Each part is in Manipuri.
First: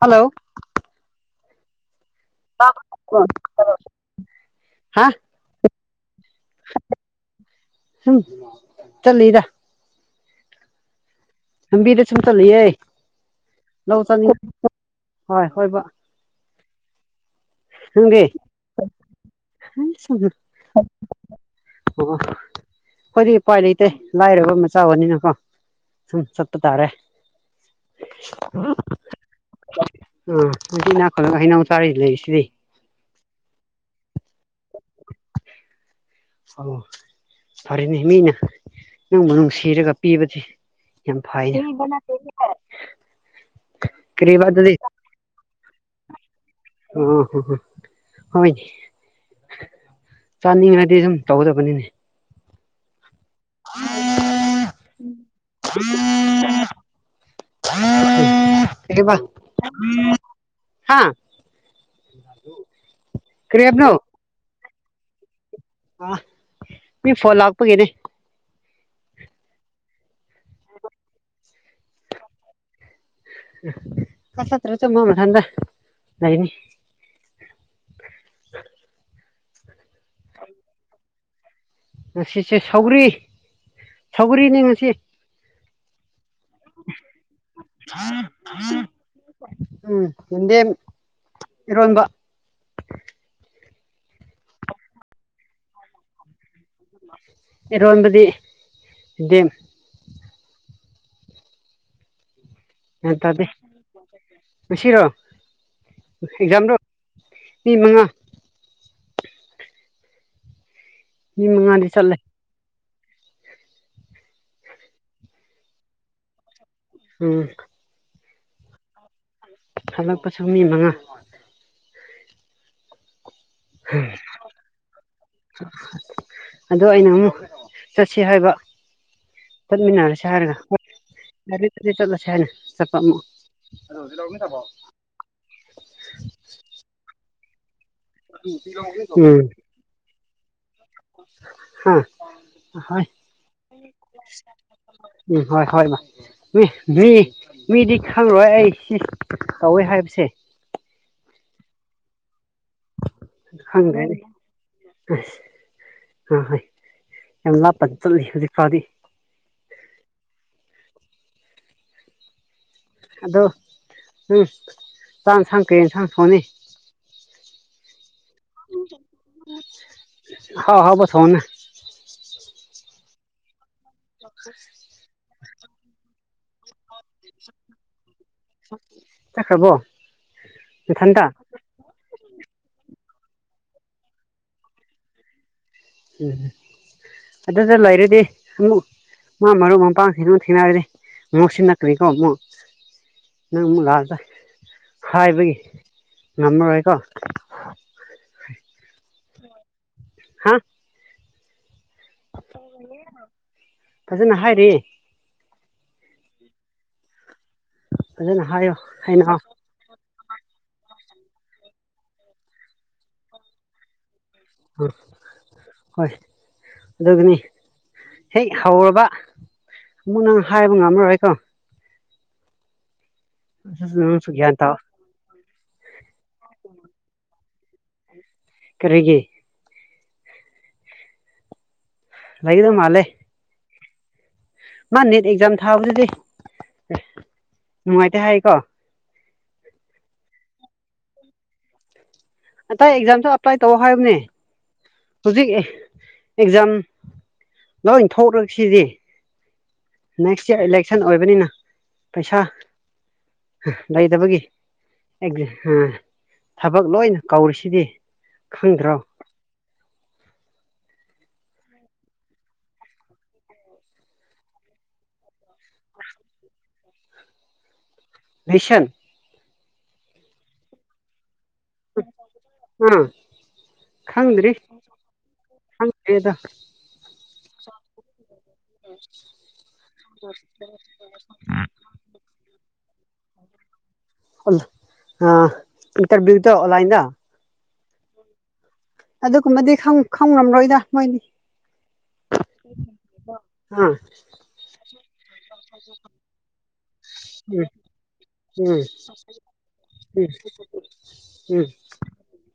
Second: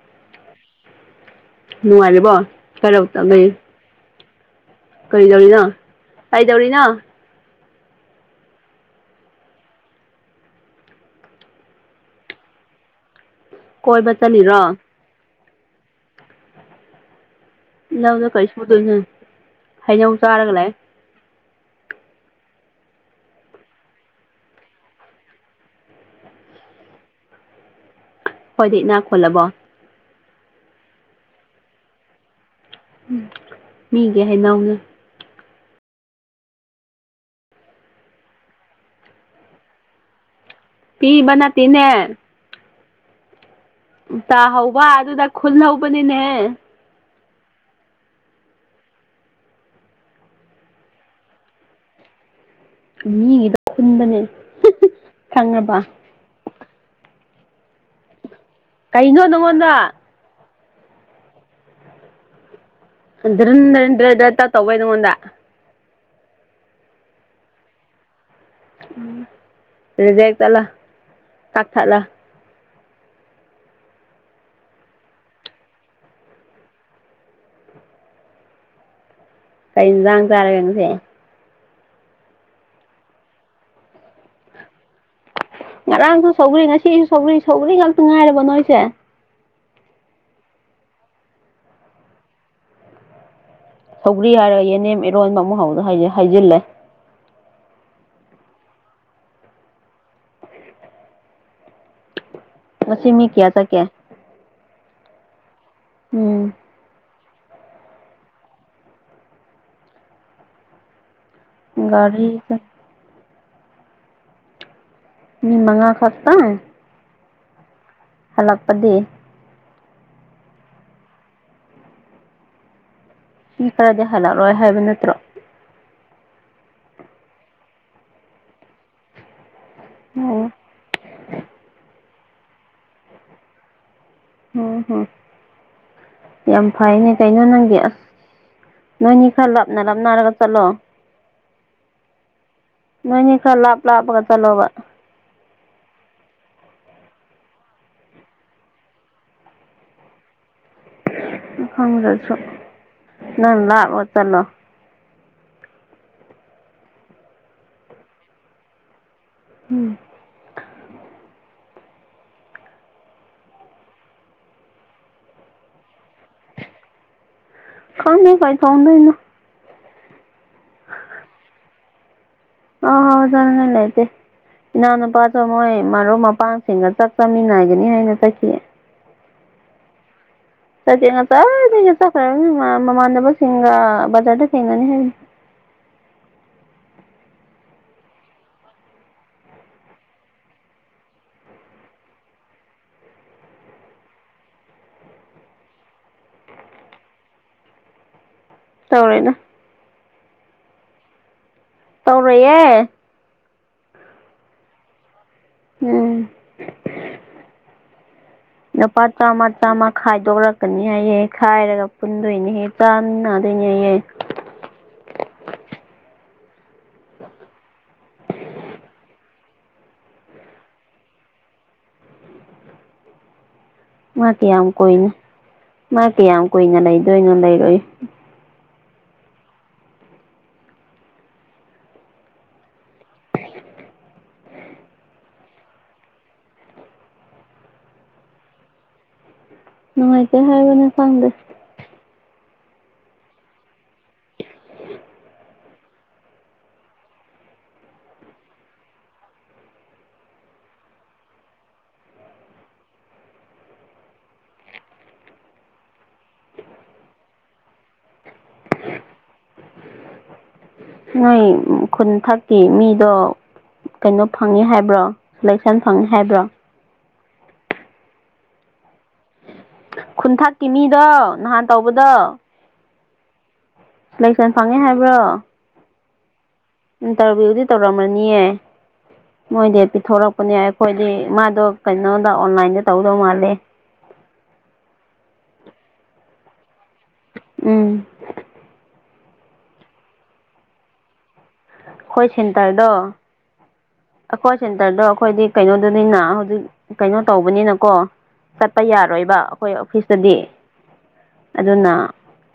ꯍꯜꯂꯣ ꯅꯨꯉꯥꯏꯔꯤꯕꯣ [unintelligible] ꯂꯩꯩ ꯍꯥ ꯀꯔꯤꯗꯧꯔꯤꯅꯣ ꯀꯩꯗꯧꯔꯤꯅꯣ ꯍꯝ ꯆꯠꯂꯤꯗꯥ ꯂꯝꯕꯤꯗꯥ ꯁꯨꯝ ꯆꯠꯂꯤꯌꯦ ꯂꯧ ꯀꯣꯏꯕ ꯆꯅꯤꯡ ꯆꯠꯂꯤꯔꯣ ꯍꯣꯏ ꯍꯣꯏꯕ ꯅꯪꯗꯤ ꯂꯧꯗꯥ ꯀꯔꯤ ꯁꯨꯗꯣꯏꯅꯣ ꯍꯩꯅꯧ ꯁꯨꯝ ꯆꯥꯔꯒ ꯂꯩ [unintelligible] ꯈꯣꯏꯗꯤ ꯎꯄꯥꯏ ꯂꯩꯇꯦ ꯂꯥꯏꯔꯕ ꯃꯆꯥ ꯑꯣꯏꯅꯤꯅꯀꯣ ꯁꯨꯝ ꯆꯠꯄ ꯇꯥꯔꯦ [inaudible] ꯏꯅꯥꯛ ꯈꯨꯜꯂꯕꯣ ꯎꯥ ꯅꯣꯏꯁꯨ ꯏꯅꯥ ꯈꯨꯜꯂꯒꯥ ꯍꯩꯅꯧ ꯆꯥꯔꯤ ꯂꯩꯔꯤꯁꯤꯗꯤ ꯎꯝ ꯃꯤꯒꯤ ꯍꯩꯅꯧꯅꯦ ꯑꯥꯎ ꯐꯔꯦꯅꯦ ꯃꯤꯅ ꯅꯪꯕꯨ ꯅꯨꯡꯁꯤꯔꯒꯥ ꯄꯤꯕꯗꯤ ꯌꯥꯝ ꯄꯤꯕ ꯐꯩꯅꯦ ꯅꯠꯇꯅꯦ ꯀꯔꯤꯕ ꯑꯗꯨꯗꯤ ꯇꯥꯍꯧꯕ ꯑꯗꯨꯗ ꯈꯨꯜ ꯍꯧꯕꯅꯤꯅꯦ ꯑꯣ ꯍꯣ ꯍꯣ ꯍꯣꯏꯅꯦ ꯆꯅꯤꯡꯔꯛ ꯗꯤ ꯗꯨꯝ ꯇꯧꯒꯗꯕꯅꯤꯅꯦ ꯃꯤꯒꯤꯗꯥ ꯈꯨꯟꯕꯅꯦ ꯈꯪꯉꯕ ꯀꯩꯍꯥꯏꯕ ꯀꯩꯅꯣ ꯅꯪꯉꯣꯟꯗ [inaudible] ꯍꯥ ꯗ꯭ꯔꯟ ꯀꯔꯤ ꯍꯥꯏꯕꯅꯣ ꯗꯠ [unintelligible] ꯗꯠꯇꯥ ꯇꯧꯋꯦ ꯅꯪꯉꯣꯟꯗ ꯑꯣ ꯃꯤ ꯐꯣꯟ ꯂꯥꯛꯄꯒꯤꯅꯤ ꯎꯝ ꯔꯤꯖꯦꯛ ꯆꯠꯂꯣ ꯀꯛꯊꯠꯂꯣ ꯀꯛꯊꯠꯇ꯭ꯔꯥꯁꯨ ꯃꯥ ꯃꯊꯟꯗ ꯂꯩꯅꯤ ꯀꯩ ꯏꯟꯖꯥꯡ ꯆꯥꯔꯒꯦ ꯉꯁꯤ ꯉꯁꯤꯁꯦ ꯁꯧꯒ꯭ꯔꯤ ꯁꯧꯒ꯭ꯔꯤꯅꯤ ꯉꯁꯤ ꯉꯔꯥꯡꯁꯨ ꯁꯧꯒ꯭ꯔꯤ ꯉꯁꯤꯁꯨ ꯁꯧꯒ꯭ꯔꯤ ꯁꯧꯒ꯭ꯔꯤ ꯉꯥꯛꯇꯥ ꯉꯥꯏꯔꯕꯣ ꯅꯣꯏꯁꯦ ꯎꯝ ꯌꯦꯟꯗꯦꯝ ꯏꯔꯣꯟꯕ ꯁꯧꯒ꯭ꯔꯤ ꯍꯥꯏꯔꯒ ꯌꯦꯟꯗꯦꯝ ꯏꯔꯣꯟꯕ ꯑꯃꯨꯛ ꯍꯧꯔ ꯍꯥꯏ ꯍꯥꯏꯖꯤꯜꯂꯦ ꯏꯔꯣꯟꯕꯗꯤ ꯗꯦꯝ ꯉꯁꯤ ꯒ꯭ꯌꯥꯟ ꯃꯤ ꯇꯥꯗꯦ ꯀꯌꯥ ꯆꯠꯀꯦ ꯉꯁꯤꯔꯣ ꯎꯝ ꯑꯦꯛꯖꯝꯔꯣ ꯃꯤ ꯃꯉꯥ ꯃꯤ ꯃꯉꯥꯗꯤ ꯆꯠꯂꯦ ꯒꯥꯔꯤꯁꯦ ꯃꯤ ꯃꯉꯥ ꯈꯛꯇꯪ ꯎꯝ ꯍꯜꯂꯛꯄꯗꯤ ꯍꯜꯂꯛꯄꯁꯨ ꯃꯤ ꯃꯉꯥ ꯃꯤ ꯈꯔꯗꯤ ꯍꯜꯂꯛꯂꯣꯏ ꯍꯥꯏꯕ ꯅꯠꯇ꯭ꯔꯣ ꯑꯗꯣ ꯑꯩꯅ ꯑꯃꯨꯛ ꯆꯠꯁꯤ ꯍꯥꯏꯕ ꯆꯠꯃꯤꯟꯅꯔꯁꯦ ꯑꯣ ꯍꯥꯏꯔꯒ [unintelligible] ꯆꯠꯂꯁꯦ ꯍꯥꯏꯅ ꯆꯠꯄ ꯑꯃꯨꯛ [unintelligible] ꯍꯣ ꯍꯣ ꯌꯥꯝ ꯐꯩꯅꯦ ꯀꯩꯅꯣ ꯅꯪꯗꯤ ꯑꯁ ꯅꯣꯏꯅꯤ ꯎꯝ ꯈꯔ ꯂꯥꯞꯅ ꯂꯥꯞꯅꯔꯒ ꯆꯠꯂꯣ ꯍꯥ ꯍꯣꯏ ꯅꯣꯏꯅꯤ ꯈꯔ ꯂꯥꯞ ꯂꯥꯞꯄꯒꯥ ꯆꯠꯂꯣꯕ ꯎꯝ ꯍꯣꯏ ꯍꯣꯏ ꯃꯥ ꯃꯤ ꯃꯤ ꯃꯤꯗꯤ ꯈꯪꯪꯔꯣꯏ ꯑꯩ ꯁꯤ ꯇꯧꯋꯦ ꯍꯥꯏꯕꯁꯦ ꯈꯪꯗꯁꯨ ꯈꯪꯗ꯭ꯔꯦ [unintelligible] ꯑꯁ ꯑꯥ ꯍꯣꯏ ꯌꯥꯝ ꯂꯥꯞꯄꯗ ꯆꯠꯂꯤ ꯍꯧꯖꯤꯛ ꯐꯥꯎꯗꯤ ꯎꯝ ꯑꯗꯨ [unintelligible] ꯆꯥꯛ ꯏꯟꯁꯥꯡ ꯀꯩ ꯏꯟꯁꯥꯡ ꯊꯣꯡꯅꯤ ꯈꯪꯗꯦ ꯀꯩ ꯊꯣꯡꯗꯣꯏꯅꯣ ꯑꯍꯥꯎ ꯑꯍꯥꯎꯕ ꯊꯣꯡꯉꯨꯅꯦ [unintelligible] ꯆꯥꯅꯤꯡꯉꯥꯏ ꯂꯩꯇꯦ ꯏꯅꯥꯎ ꯅꯨꯄꯥꯗꯣ ꯃꯣꯏ ꯃꯔꯨꯞ ꯃꯄꯥꯡꯁꯤꯡꯒ ꯆꯥꯛ ꯆꯥꯃꯤꯟꯅꯒꯅꯤ ꯍꯥꯏꯅ ꯆꯠꯈꯤꯌꯦ ꯆꯠꯈ꯭ꯔꯕꯣ [unintelligible] ꯅꯊꯟꯇ ꯉꯁꯥꯏꯗꯩ ꯆꯠꯈ꯭ꯔꯕꯅꯤ [unintelligible] ꯃꯃꯥꯟꯅꯕꯁꯤꯡꯒ ꯕꯖꯥꯔꯗ ꯊꯦꯡꯅꯅꯤ ꯍꯥꯏ [unintelligible] ꯎꯝ ꯑꯗꯨꯗ ꯂꯩꯔꯗꯤ ꯑꯃꯨꯛ ꯃꯥ ꯃꯔꯨꯞ ꯃꯄꯥꯡꯁꯤꯡꯗꯣ ꯊꯦꯡꯅꯔꯗꯤ ꯉꯥꯎꯁꯤꯟꯅꯀꯅꯤꯀꯣ ꯑꯃꯨꯛ ꯅꯪ ꯑꯃꯨꯛ ꯂꯥꯛꯑꯒ ꯍꯥꯏꯕꯒꯤ ꯉꯝꯃꯔꯣꯏꯀꯣ ꯇꯧꯔꯣꯏꯗ ꯍꯥ ꯇꯧꯔꯣꯏꯌꯦ ꯐꯖꯅ ꯍꯥꯏꯔꯦ ꯎꯝ ꯐꯖꯅ ꯍꯥꯏꯌꯣ ꯅꯨꯄꯥ ꯍꯥꯏꯅ ꯆꯥꯝꯃ ꯆꯥꯝꯃ ꯈꯥꯏꯗꯣꯔꯛꯀꯅꯤ ꯍꯥꯏꯌꯦ ꯈꯥꯏꯔꯒ ꯄꯨꯟꯗꯣꯏꯅꯦꯍꯦ ꯆꯥꯟꯅꯗꯣꯏꯅꯦꯌꯦ ꯑꯥ ꯍꯣꯏ ꯑꯗꯨꯒꯅꯤ ꯍꯦꯛ ꯍꯧꯔꯕ ꯑꯃꯨꯛ ꯅꯪ ꯍꯥꯏꯕ ꯉꯝꯃꯔꯣꯏꯀꯣ ꯑꯗꯨꯁꯨ ꯃꯥ ꯅꯪꯁꯨ ꯒ꯭ꯌꯥꯟ ꯀꯌꯥꯝ ꯇꯥꯎ ꯀꯨꯏꯅ ꯃꯥ ꯀꯌꯥꯝ ꯀꯨꯏꯅ ꯂꯩꯗꯣꯏꯅꯣ ꯂꯩꯔꯣꯏ ꯀꯔꯤꯒꯤ ꯂꯩꯒꯗꯕ ꯃꯥꯜꯂꯦ ꯃꯥ ꯅꯤꯠ ꯑꯦꯛꯖꯥꯝ ꯊꯥꯕꯗꯨꯗꯤ ꯑꯦ ꯅꯨꯡꯉꯥꯏꯇꯦ ꯍꯥꯏꯀꯣ ꯅꯨꯡꯉꯥꯏꯇꯦ ꯍꯥꯏꯕꯅꯦ ꯈꯪꯗꯦ ꯑꯇꯩ ꯑꯦꯛꯖꯥꯝꯁꯨ ꯑꯄ꯭ꯂꯥꯏ ꯇꯧ ꯍꯥꯏꯕꯅꯦ ꯍꯧꯖꯤꯛ ꯑꯦꯛꯖꯥꯝ ꯂꯣꯏ ꯊꯣꯛꯂꯁꯤꯗꯤ ꯅꯦꯛꯁ ꯏꯌꯥꯔ ꯏꯂꯦꯛꯁꯟ ꯑꯣꯏꯕꯅꯤꯅ ꯄꯩꯁꯥ ꯂꯩꯇꯕꯒꯤ ꯑꯦꯛ ꯍꯥ ꯊꯕꯛ ꯂꯣꯏꯅ ꯀꯧꯔꯤꯁꯤꯗꯤ ꯈꯪꯗ꯭ꯔꯣ ꯅꯣꯏ ꯈꯨꯟ ꯊꯛꯀꯤ ꯃꯤꯗꯣ ꯀꯩꯅꯣ ꯐꯪꯉꯦ ꯍꯥꯏꯕ꯭ꯔꯣ ꯂꯥꯏꯁꯦꯟꯁ ꯐꯪ [unintelligible] ꯍꯥꯏꯕ꯭ꯔꯣ ꯂꯤꯁꯟ ꯈꯨꯟꯊꯛꯀꯤ ꯃꯤꯗꯣ ꯅꯍꯥꯟ ꯇꯧꯕꯗꯣ ꯎꯝ ꯂꯥꯏꯁꯟꯁ ꯐꯪꯉꯤ ꯍꯥꯏꯕ꯭ꯔꯣ ꯈꯪꯗꯦꯗ ꯏꯟꯇꯔꯚ꯭ꯌꯨꯗꯤ ꯇꯧꯔꯝꯃꯅꯤꯌꯦ ꯃꯣꯏꯗꯤ ꯄꯤꯊꯣꯔꯛꯄꯅꯦ ꯑꯩꯈꯣꯏꯗꯤ ꯃꯥꯗꯣ ꯀꯩꯅꯣꯗ ꯑꯣꯟꯂꯥꯏꯟꯗ ꯇꯧꯗꯧ ꯃꯥꯜꯂꯦ [unintelligible] ꯑꯥ ꯏꯟꯇꯔꯕ꯭ꯌꯨꯗꯣ ꯑꯣꯟꯂꯥꯏꯟꯗ ꯎꯝ ꯑꯗꯨꯒꯨꯝꯕꯗꯤ ꯈꯪ ꯈꯪꯔꯝꯂꯣꯏꯗ ꯃꯣꯏꯗꯤ ꯑꯩꯈꯣꯏ ꯁꯦꯟꯇꯔꯗꯣ [unintelligible] ꯑꯈꯣꯏ ꯁꯦꯟꯇꯔꯗꯣ ꯑꯩꯈꯣꯏꯗꯤ ꯀꯩꯅꯣꯗꯨꯅꯤꯅ ꯍꯧꯖꯤꯛ ꯀꯩꯅꯣ ꯎꯝ ꯇꯧꯕꯅꯤꯅꯀꯣ꯫ ꯆꯠꯄ ꯎꯝ ꯌꯥꯔꯣꯏꯕ ꯑꯩꯈꯣꯏ ꯎꯝ ꯑꯣꯐꯤꯁꯇꯗꯤ ꯎꯝ ꯑꯗꯨꯅ꯫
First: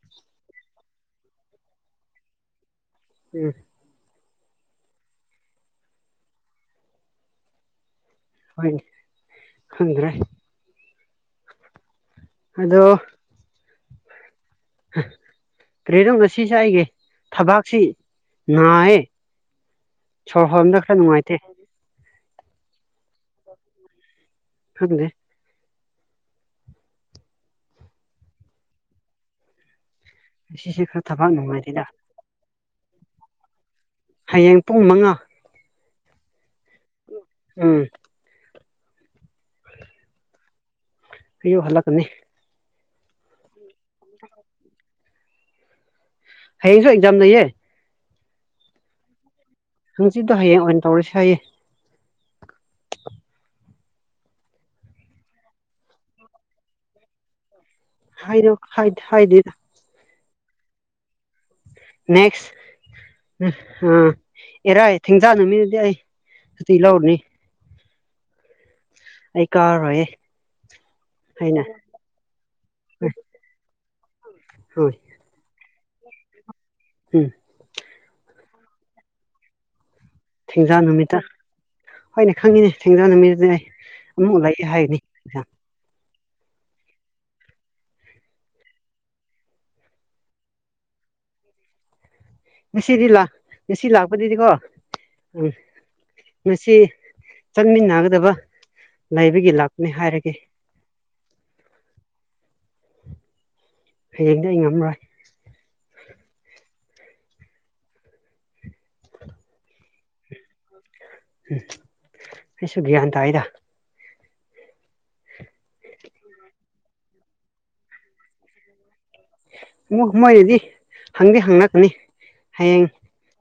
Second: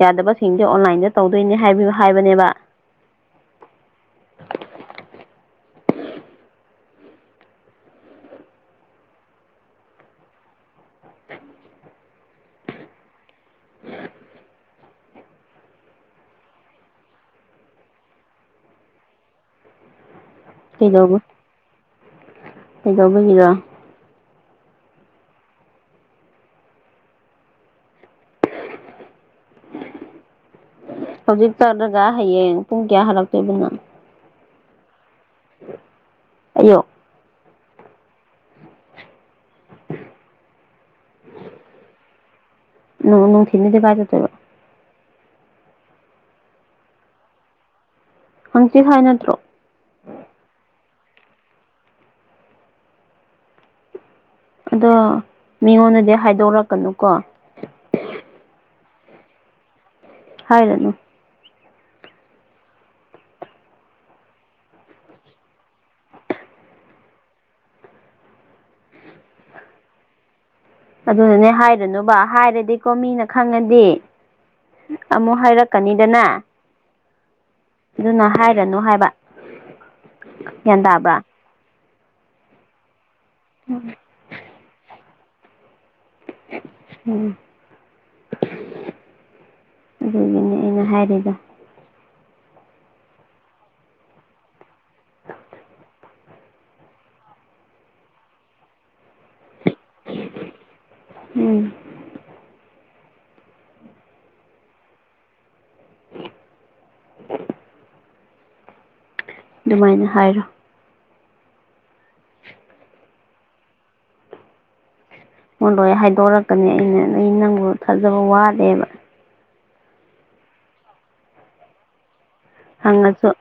ꯌꯥꯗꯕꯁꯤꯡꯁꯦ ꯑꯣꯟꯂꯥꯏꯟꯗ ꯇꯧꯗꯣꯏꯅꯦ ꯍꯥꯏꯕꯁꯨ ꯍꯥꯏꯕꯅꯦꯕ꯫ ꯎꯝ꯫ [unintelligible] ꯍꯣꯏ ꯈꯗ꯭ꯔꯦ꯫ ꯑꯗꯣ꯫ [unintelligible] ꯀꯔꯤꯅꯣ ꯉꯁꯤꯁꯦ ꯑꯩꯒꯤ ꯊꯕꯥꯛꯁꯤ ꯅꯥꯌꯦ꯫ [inaudible] ꯁꯣꯔ ꯍꯣꯟꯕ ꯈꯔ ꯅꯨꯡꯉꯥꯏꯇꯦ꯫ ꯀꯩꯗꯧꯕꯒꯤꯔ꯫ ꯈꯪꯗꯦ꯫ [unintelligible] ꯍꯧꯖꯤꯛ ꯅꯨꯡꯉꯥꯏꯇꯦꯗ ꯆꯠꯂꯒ ꯍꯌꯦꯡ ꯄꯨꯡ ꯀꯌꯥ ꯍꯜꯂꯛꯇꯣꯏꯕꯅꯣ꯫ ꯍꯌꯦꯡ ꯄꯨꯡ ꯃꯉꯥ꯫ ꯑꯌꯨꯛ꯫ ꯎꯝ꫰꫰ ꯑꯌꯨꯛ ꯍꯟꯂꯛꯀꯅꯤ꯫ ꯅꯨꯡꯊꯤꯟꯗꯗꯤ ꯀꯥꯏ ꯆꯠꯇꯣꯏꯕ꯫ ꯍꯌꯦꯡꯁꯨ ꯑꯦꯛꯖꯥꯝ ꯂꯩꯌꯦ꯫ ꯍꯪꯆꯤꯠ ꯍꯥꯏ ꯅꯠꯇ꯭ꯔꯣ꯫ ꯍꯪꯆꯤꯠꯇꯣ ꯍꯌꯦꯡ ꯑꯣꯏꯅ ꯇꯧꯔꯁꯦ ꯍꯥꯏꯌꯦ꯫ ꯑꯗꯣ ꯃꯤꯉꯣꯟꯗꯗꯤ ꯍꯥꯏꯗꯣꯔꯛꯀꯅꯨꯀꯣ꯫ ꯍꯥꯏꯔꯣ ꯍꯥꯏ ꯍꯥꯏꯗꯦꯗ꯫ ꯍꯥꯏꯔꯨꯅꯨ꯫ ꯅꯦꯛꯁ꯫ ꯑꯥ ꯏꯔꯥꯏ ꯊꯦꯡꯖꯥ ꯅꯨꯃꯤꯠꯗꯤ ꯑꯩ ꯁꯨꯇꯤ ꯂꯧꯔꯅꯤ ꯑꯩ ꯀꯥꯔꯣꯏꯌꯦ ꯑꯗꯨꯅꯅꯦ ꯍꯥꯏꯒꯥꯅꯨꯕ ꯍꯥꯏꯔꯗꯤ ꯀꯣ ꯃꯤꯅ ꯈꯪꯉꯗꯤ ꯍꯣꯏ ꯑꯃꯨꯛ ꯍꯥꯏꯔꯛꯀꯅꯤꯗꯅ ꯎꯝ ꯑꯗꯨꯅ ꯍꯥꯏꯔꯅꯨ ꯍꯥꯏꯕ ꯒ꯭ꯌꯥꯟ ꯊꯦꯡꯖꯥꯡ ꯅꯨꯃꯤꯠꯇ ꯇꯥꯕ꯭ꯔꯥ ꯍꯣꯏꯅꯦ ꯈꯪꯉꯤꯅꯦ ꯊꯦꯡꯖꯥꯡ ꯅꯨꯃꯤꯠꯇꯗꯤꯅꯦ ꯎ ꯂꯩ ꯍꯥꯏꯅꯤ ꯎꯝ [unintelligible] ꯑꯗꯨꯒꯤꯅꯦ ꯑꯩꯅ ꯍꯥꯏꯔꯤꯗꯣ ꯉꯁꯤꯗꯤ ꯂꯥꯛ ꯉꯁꯤ ꯂꯥꯛꯄꯗꯨꯗꯤꯀꯣ ꯎꯝ ꯉꯁꯤ ꯆꯠꯃꯤꯟꯅꯒꯗꯕ ꯂꯩꯕꯒꯤ ꯂꯥꯛꯄꯅꯤ ꯍꯥꯏꯔꯒꯦ ꯎꯝ ꯍꯌꯦꯡꯗꯤ ꯑꯩ ꯉꯝꯔꯣꯏ ꯑꯗꯨꯃꯥꯏꯅ ꯍꯥꯏꯔꯣ ꯎꯝ ꯑꯩꯁꯨ ꯒ꯭ꯌꯥꯟ ꯇꯥꯏꯗꯥ ꯃꯉꯣꯟ ꯂꯣꯏ ꯍꯥꯏꯗꯣꯔꯛꯀꯅꯤ ꯑꯩꯅ ꯅ ꯅꯪꯕꯨ ꯊꯥꯖꯕ ꯋꯥꯠꯂꯦꯕ ꯃꯣꯏꯗꯗꯤ ꯍꯪꯗꯤ ꯍꯪꯪꯅꯥꯗꯔ꯭ꯤ ꯍꯥꯏꯌꯦ ꯅꯠꯁꯨ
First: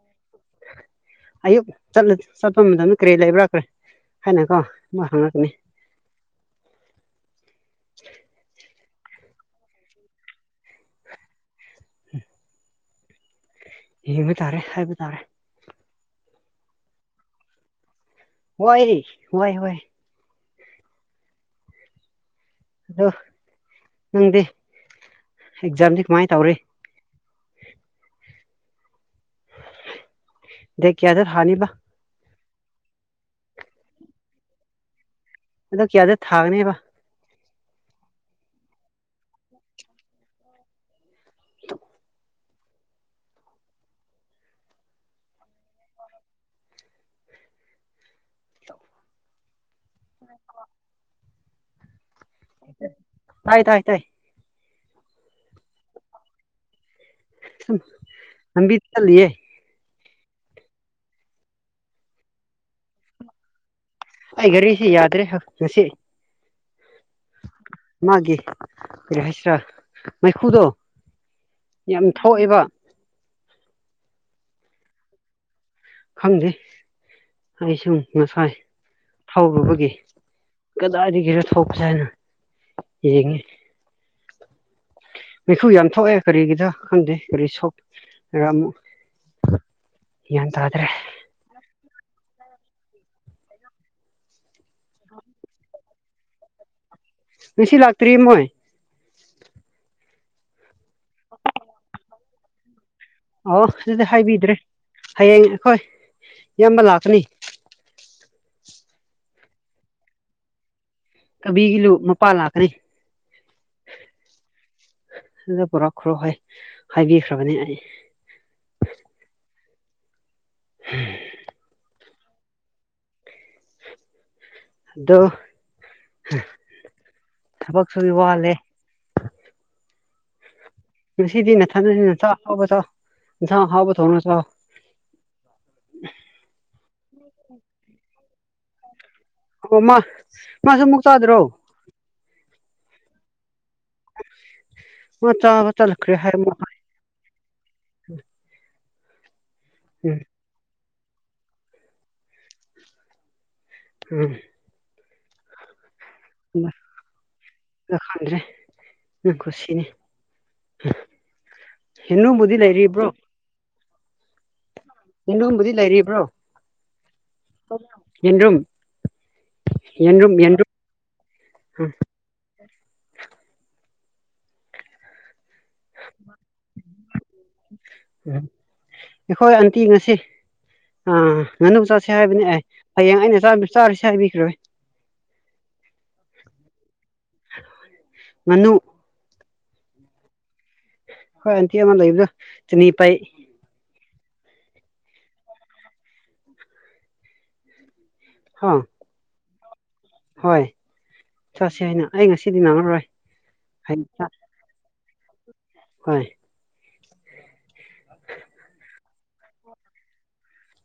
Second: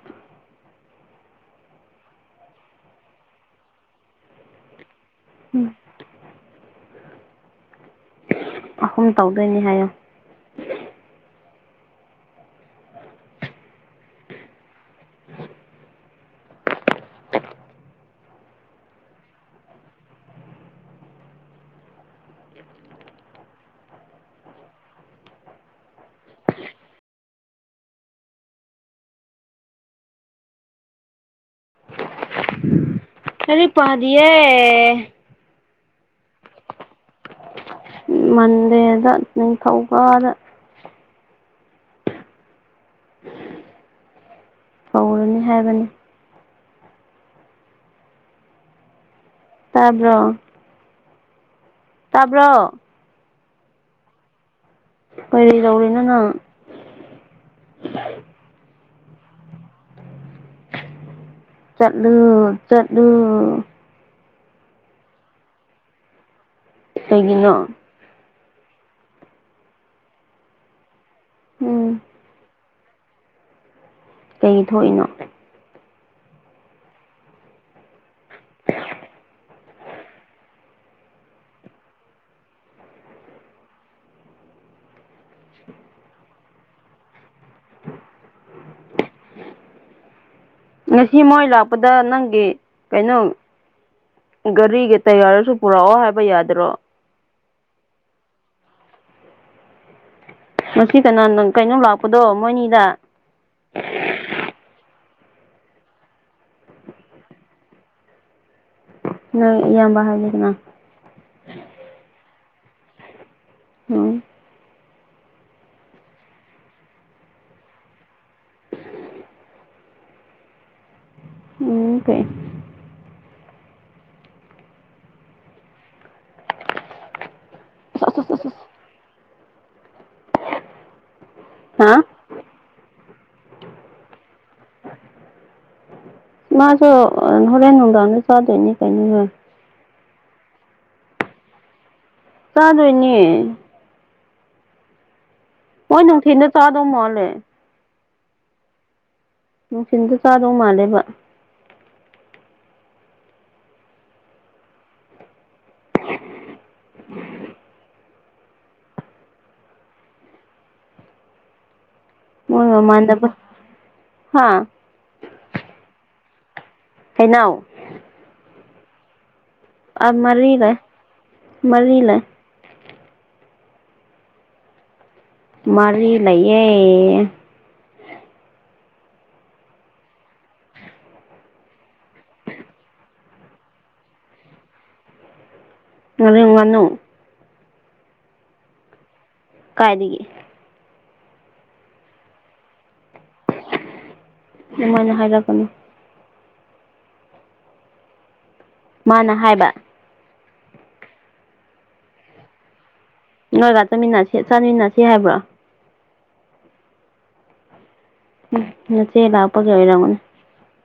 ꯑꯌꯨꯛ ꯆꯠꯂ ꯆꯠꯄ ꯃꯇꯝꯗ ꯀꯔꯤ ꯂꯩꯕ꯭ꯔꯈ꯭ꯔꯦ ꯍꯥꯏꯅ ꯀꯣ ꯃꯥ ꯍꯪꯉꯛꯀꯅꯤ ꯑꯍꯨꯝ ꯇꯧꯗꯣꯏꯅꯦ ꯍꯥꯏꯌꯣ ꯌꯦꯡꯕ ꯇꯥꯔꯦ ꯍꯥꯏꯕ ꯇꯥꯔꯦ ꯋꯥꯏꯔꯤ ꯋꯥꯏꯍꯧꯋꯦ ꯑꯗꯣ ꯅꯪꯗꯤ ꯑꯦꯛꯖꯥꯝꯗꯤ ꯀꯃꯥꯏ ꯇꯧꯔꯤ ꯗꯦꯠ ꯀꯌꯥꯗ ꯍꯥꯅꯦꯕ ꯂꯔꯤꯛ ꯄꯗꯤꯌꯦ ꯑꯗꯣ ꯀꯌꯥꯗ ꯊꯥꯒꯅꯦꯕ ꯃꯟꯗꯦꯗꯥ ꯅꯤꯡꯊꯧꯀꯥꯗ ꯍꯧꯔꯅꯤ ꯍꯥꯏꯕꯅꯤ ꯇꯥꯕ꯭ꯔꯣ ꯀꯥ ꯇꯥꯕ꯭ꯔꯣ ꯍꯥꯏ ꯇꯥꯏ ꯇꯥꯏ ꯀꯔꯤ ꯗꯧꯔꯤꯅꯣ ꯅꯪ ꯍꯨꯝ ꯂꯝꯕꯤ ꯆꯠꯂꯤꯌꯦ ꯆꯠꯂꯨ ꯆꯠꯂꯨ ꯑꯩ ꯒꯥꯔꯤꯁꯤ ꯌꯥꯗ꯭ꯔꯦ ꯍꯥ ꯉꯁꯤ ꯀꯩꯒꯤꯅꯣ ꯃꯥꯒꯤ ꯀꯔꯤ ꯍꯥꯏꯁꯤꯔꯥ ꯃꯩꯈꯨꯗꯣ ꯎꯝ ꯌꯥꯝ ꯊꯣꯛꯑꯦꯕ ꯀꯩ ꯊꯣꯛꯏꯅꯣ ꯈꯪꯗꯦ ꯑꯩꯁꯨꯝ ꯉꯁꯥꯏ ꯊꯧꯔꯨꯕꯒꯤ ꯀꯗꯥꯏꯗꯒꯤꯔꯣ ꯊꯣꯛꯄꯁꯦ ꯍꯥꯏꯅ ꯌꯦꯡꯉꯤ ꯃꯤꯈꯨ ꯌꯥꯝ ꯊꯣꯛꯑꯦ ꯀꯔꯤꯒꯤꯗ ꯈꯪꯗꯦ ꯀꯔꯤ ꯁꯣꯛꯔ ꯑꯃꯨꯛ [inaudible] ꯌꯥꯟ ꯇꯗ꯭ꯔꯦ ꯍꯤ ꯃꯣꯏ ꯂꯥꯛꯄꯗ ꯅꯪꯒꯤ ꯀꯩꯅꯣ ꯒꯥꯔꯤꯒꯤ ꯇꯌꯥꯔꯁꯨ ꯄꯨꯔꯛꯑꯣ ꯍꯥꯏꯕ ꯌꯥꯗ꯭ꯔꯣ ꯉꯁꯤ ꯂꯥꯛꯇ꯭ꯔꯤ ꯃꯣꯏ ꯉꯁꯤ ꯀꯅꯥ ꯅꯪ ꯀꯩꯅꯣꯝ ꯂꯥꯛꯄꯗꯣ ꯃꯣꯏꯅꯤꯗ ꯑꯣ ꯑꯗꯨꯗꯤ ꯍꯥꯏꯕꯤꯗ꯭ꯔꯦ ꯍꯌꯦꯡ ꯑꯩꯈꯣꯏ ꯏꯌꯥꯝꯕ ꯂꯥꯛꯀꯅꯤ ꯅꯪ ꯏꯌꯥꯝꯕ ꯍꯥꯏꯅ ꯀꯥꯅ ꯀꯕꯤꯒꯤꯂꯨ ꯃꯄꯥ ꯂꯥꯛꯀꯅꯤ ꯑꯣ ꯑꯗꯨꯗ ꯄꯨꯔꯛꯈ꯭ꯔꯣ ꯍꯥꯏ ꯍꯥꯏꯕꯤꯈ꯭ꯔꯕꯅꯦ ꯑꯩ [inaudible] ꯎꯝ ꯀꯩ ꯑꯗꯣ ꯊꯕꯛꯁꯨꯨꯗꯤ ꯋꯥꯠꯂꯦ ꯉꯁꯤꯗꯤ ꯍꯥ ꯅꯊꯟꯅꯤꯅ ꯆꯥꯛ ꯑꯍꯥꯎꯕ ꯆꯥꯎ ꯏꯟꯁꯥꯡ ꯑꯍꯥꯎꯕ ꯊꯣꯡꯔ ꯆꯥꯎ ꯃꯥꯁꯨ ꯑꯥ ꯍꯣꯔꯦꯟ ꯅꯨꯡꯗꯥꯡꯗ ꯆꯥꯗꯣꯏꯅꯤ ꯀꯩꯅꯣꯅꯦ ꯑꯣ ꯃꯥ ꯃꯥꯁꯨ ꯑꯃꯨꯛ ꯆꯥꯗꯔꯣ ꯆꯥꯗꯣꯏꯅꯦ ꯑꯣ ꯆꯥꯒꯠ__ ꯃꯣꯏ ꯅꯨꯡꯊꯤꯟꯗ ꯆꯥꯗꯧ ꯃꯥꯜꯂꯦ ꯅꯨꯡꯊꯤꯟꯗ ꯎꯝ ꯆꯥꯗꯧ ꯃꯥꯜꯂꯦꯕ ꯎꯝ [inaudible] [inaudible] ꯗꯣ ꯈꯥꯡꯗ꯭ꯔꯦ ꯅꯪ ꯈꯨꯁꯤꯅꯤ ꯌꯦꯟꯔꯨꯝꯕꯨꯗꯤ ꯃꯣꯏ ꯂꯩꯔꯤꯕ꯭ꯔꯣ ꯃꯃꯥꯅꯕ ꯍꯥꯥ ꯌꯦꯔꯨꯝꯕꯨꯗꯤ ꯂꯩꯔꯤꯕ꯭ꯔꯣ ꯍꯩꯅꯥꯎ ꯌꯦꯟꯔꯨꯝ ꯑ ꯌꯦꯟꯔꯨꯝ ꯃꯔꯤ ꯌꯦꯟꯔꯨꯝ ꯂꯩ ꯎꯝ ꯃꯔꯤ ꯂꯩ ꯃꯔꯤ ꯂꯩꯌꯦ ꯑꯩꯈꯣꯏ ꯑꯟꯇꯤ ꯉꯁꯤ ꯑꯥ ꯉꯥꯅꯨ ꯆꯥꯁꯦ ꯍꯥꯏꯕꯅꯦ ꯑꯦ ꯍꯌꯦꯡ ꯑꯩꯅ ꯆꯥ- ꯆꯥꯔꯤꯁꯦ ꯍꯥꯏꯕꯤꯈ꯭ꯔꯔꯣꯢ ꯉꯔꯦꯝ ꯉꯥꯅꯨ ꯉꯅꯨ ꯀꯥꯏꯗꯒꯤ ꯈꯣꯏ ꯑꯟꯇꯤ ꯑꯃ ꯂꯩꯕꯗꯣ ꯆꯅꯤꯄꯩ ꯗꯨꯃꯥꯏꯅ ꯍꯥꯏꯔꯛꯀꯅꯣ ꯍꯥ ꯃꯥꯅ ꯍꯥꯏꯕ ꯍꯣꯏ ꯆꯠꯁꯦ ꯍꯥꯏꯅ ꯑꯩ ꯉꯁꯤꯗꯤ ꯅꯪꯉꯔꯣꯏ ꯅꯣꯏꯒ ꯍꯩ ꯆꯥ ꯆꯠꯃꯤꯟꯅꯁꯤ ꯆꯥꯃꯤꯟꯅꯁꯤ ꯍꯥꯏꯕ꯭ꯔꯣ ꯍꯣꯏ ꯅꯆꯦ ꯂꯥꯞ ꯄꯒꯤ ꯑꯣꯢꯔꯝꯒꯅꯤ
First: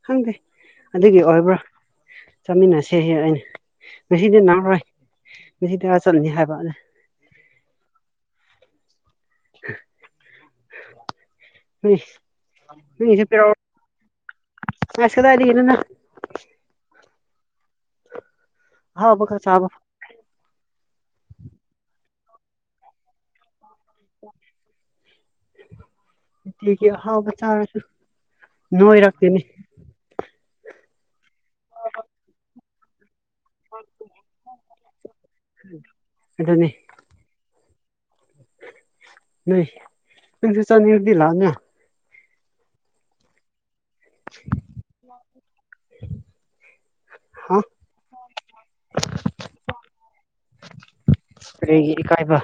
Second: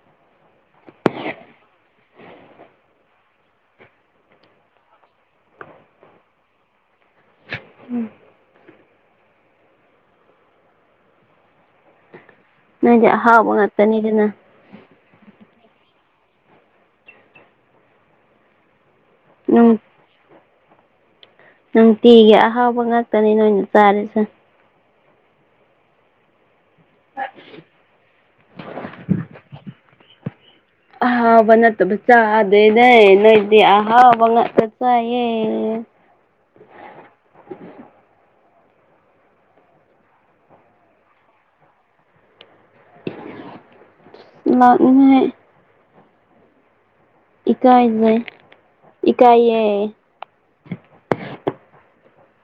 ꯈꯪꯗꯦ ꯑꯗꯨꯒꯤ ꯑꯣꯏꯕ꯭ꯔꯥ ꯆꯠꯃꯤꯟꯅꯁꯦꯍꯦ ꯑꯩꯅ ꯉꯁꯤꯗꯤ ꯅꯪꯔꯣꯏ ꯉꯁꯤꯗꯤ ꯑꯥ ꯆꯠꯂꯅꯤ ꯍꯥꯏꯕ ꯑꯗꯨ [unintelligible] ꯅꯣꯏꯗꯤ ꯑꯍꯥꯎꯕ ꯉꯥꯛꯇꯅꯤꯗꯅ ꯑꯁ ꯀꯗꯥꯏꯗꯒꯤꯅꯣꯗ ꯑꯍꯥꯎꯕ ꯈꯔ ꯆꯥꯕ ꯅꯨꯡ ꯅꯨꯡꯇꯤꯒꯤ ꯑꯍꯥꯎꯕ ꯉꯥꯛꯇꯅꯤ ꯅꯣꯏꯅ ꯆꯥꯔꯤꯁꯦ [inaudible] ꯅꯨꯡꯇꯤꯒꯤ ꯑꯍꯥꯎꯕ ꯆꯥꯔꯁꯨ ꯅꯣꯏꯔꯛꯇꯦꯅꯦ ꯑꯍꯥꯎꯕ ꯅꯠꯇꯕ‌ ꯆꯥꯗꯦꯅꯦ ꯅꯣꯏ ꯗꯤ ꯑꯍꯥꯎꯕꯉꯥꯛꯇ ꯆꯥꯌꯦ ꯑꯗꯨꯅꯤ [unintelligible] [unintelligible] ꯍꯥ ꯏꯀꯥꯏꯖꯩ ꯏꯀꯥꯏꯌꯦ ꯀꯔꯤꯒꯤ ꯏꯀꯥꯏꯕ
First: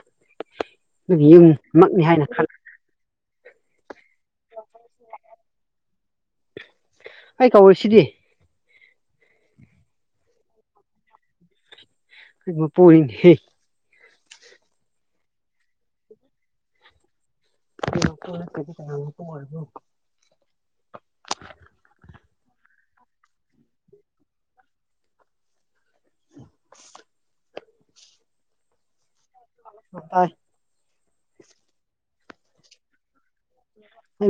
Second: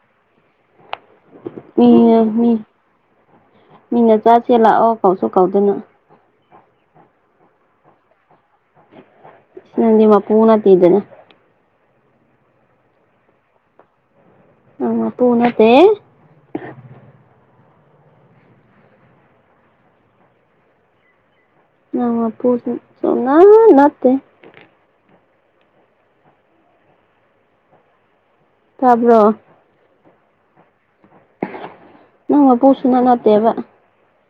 ꯑꯗꯨꯒꯤ ꯃꯤ ꯌꯨꯝꯃꯛꯅꯤ ꯍꯥꯏꯅ ꯃꯤ ꯈꯜꯂ ꯃꯤꯅ ꯆꯥꯁꯦ ꯂꯥꯛꯑꯣ ꯀꯥꯎꯁꯨ ꯀꯥꯎꯗꯅ ꯑꯩ ꯀꯧꯔꯤꯁꯤꯗꯤ ꯅꯪꯗꯤ ꯃꯄꯨ ꯅꯠꯇꯦꯗꯅ [unintelligible] ꯑ ꯃꯄꯨ ꯅꯠꯇꯦ [unintelligible] ꯅꯪ ꯃꯄꯨꯗꯤ ꯁꯨꯡꯅꯠ ꯅꯠꯇꯦ [unintelligible] ꯇꯥꯕ꯭ꯔꯣ [unintelligible] ꯅꯪ ꯃꯄꯨ ꯁꯨꯡꯅꯠ ꯅꯠꯇꯦꯕ ꯑꯩ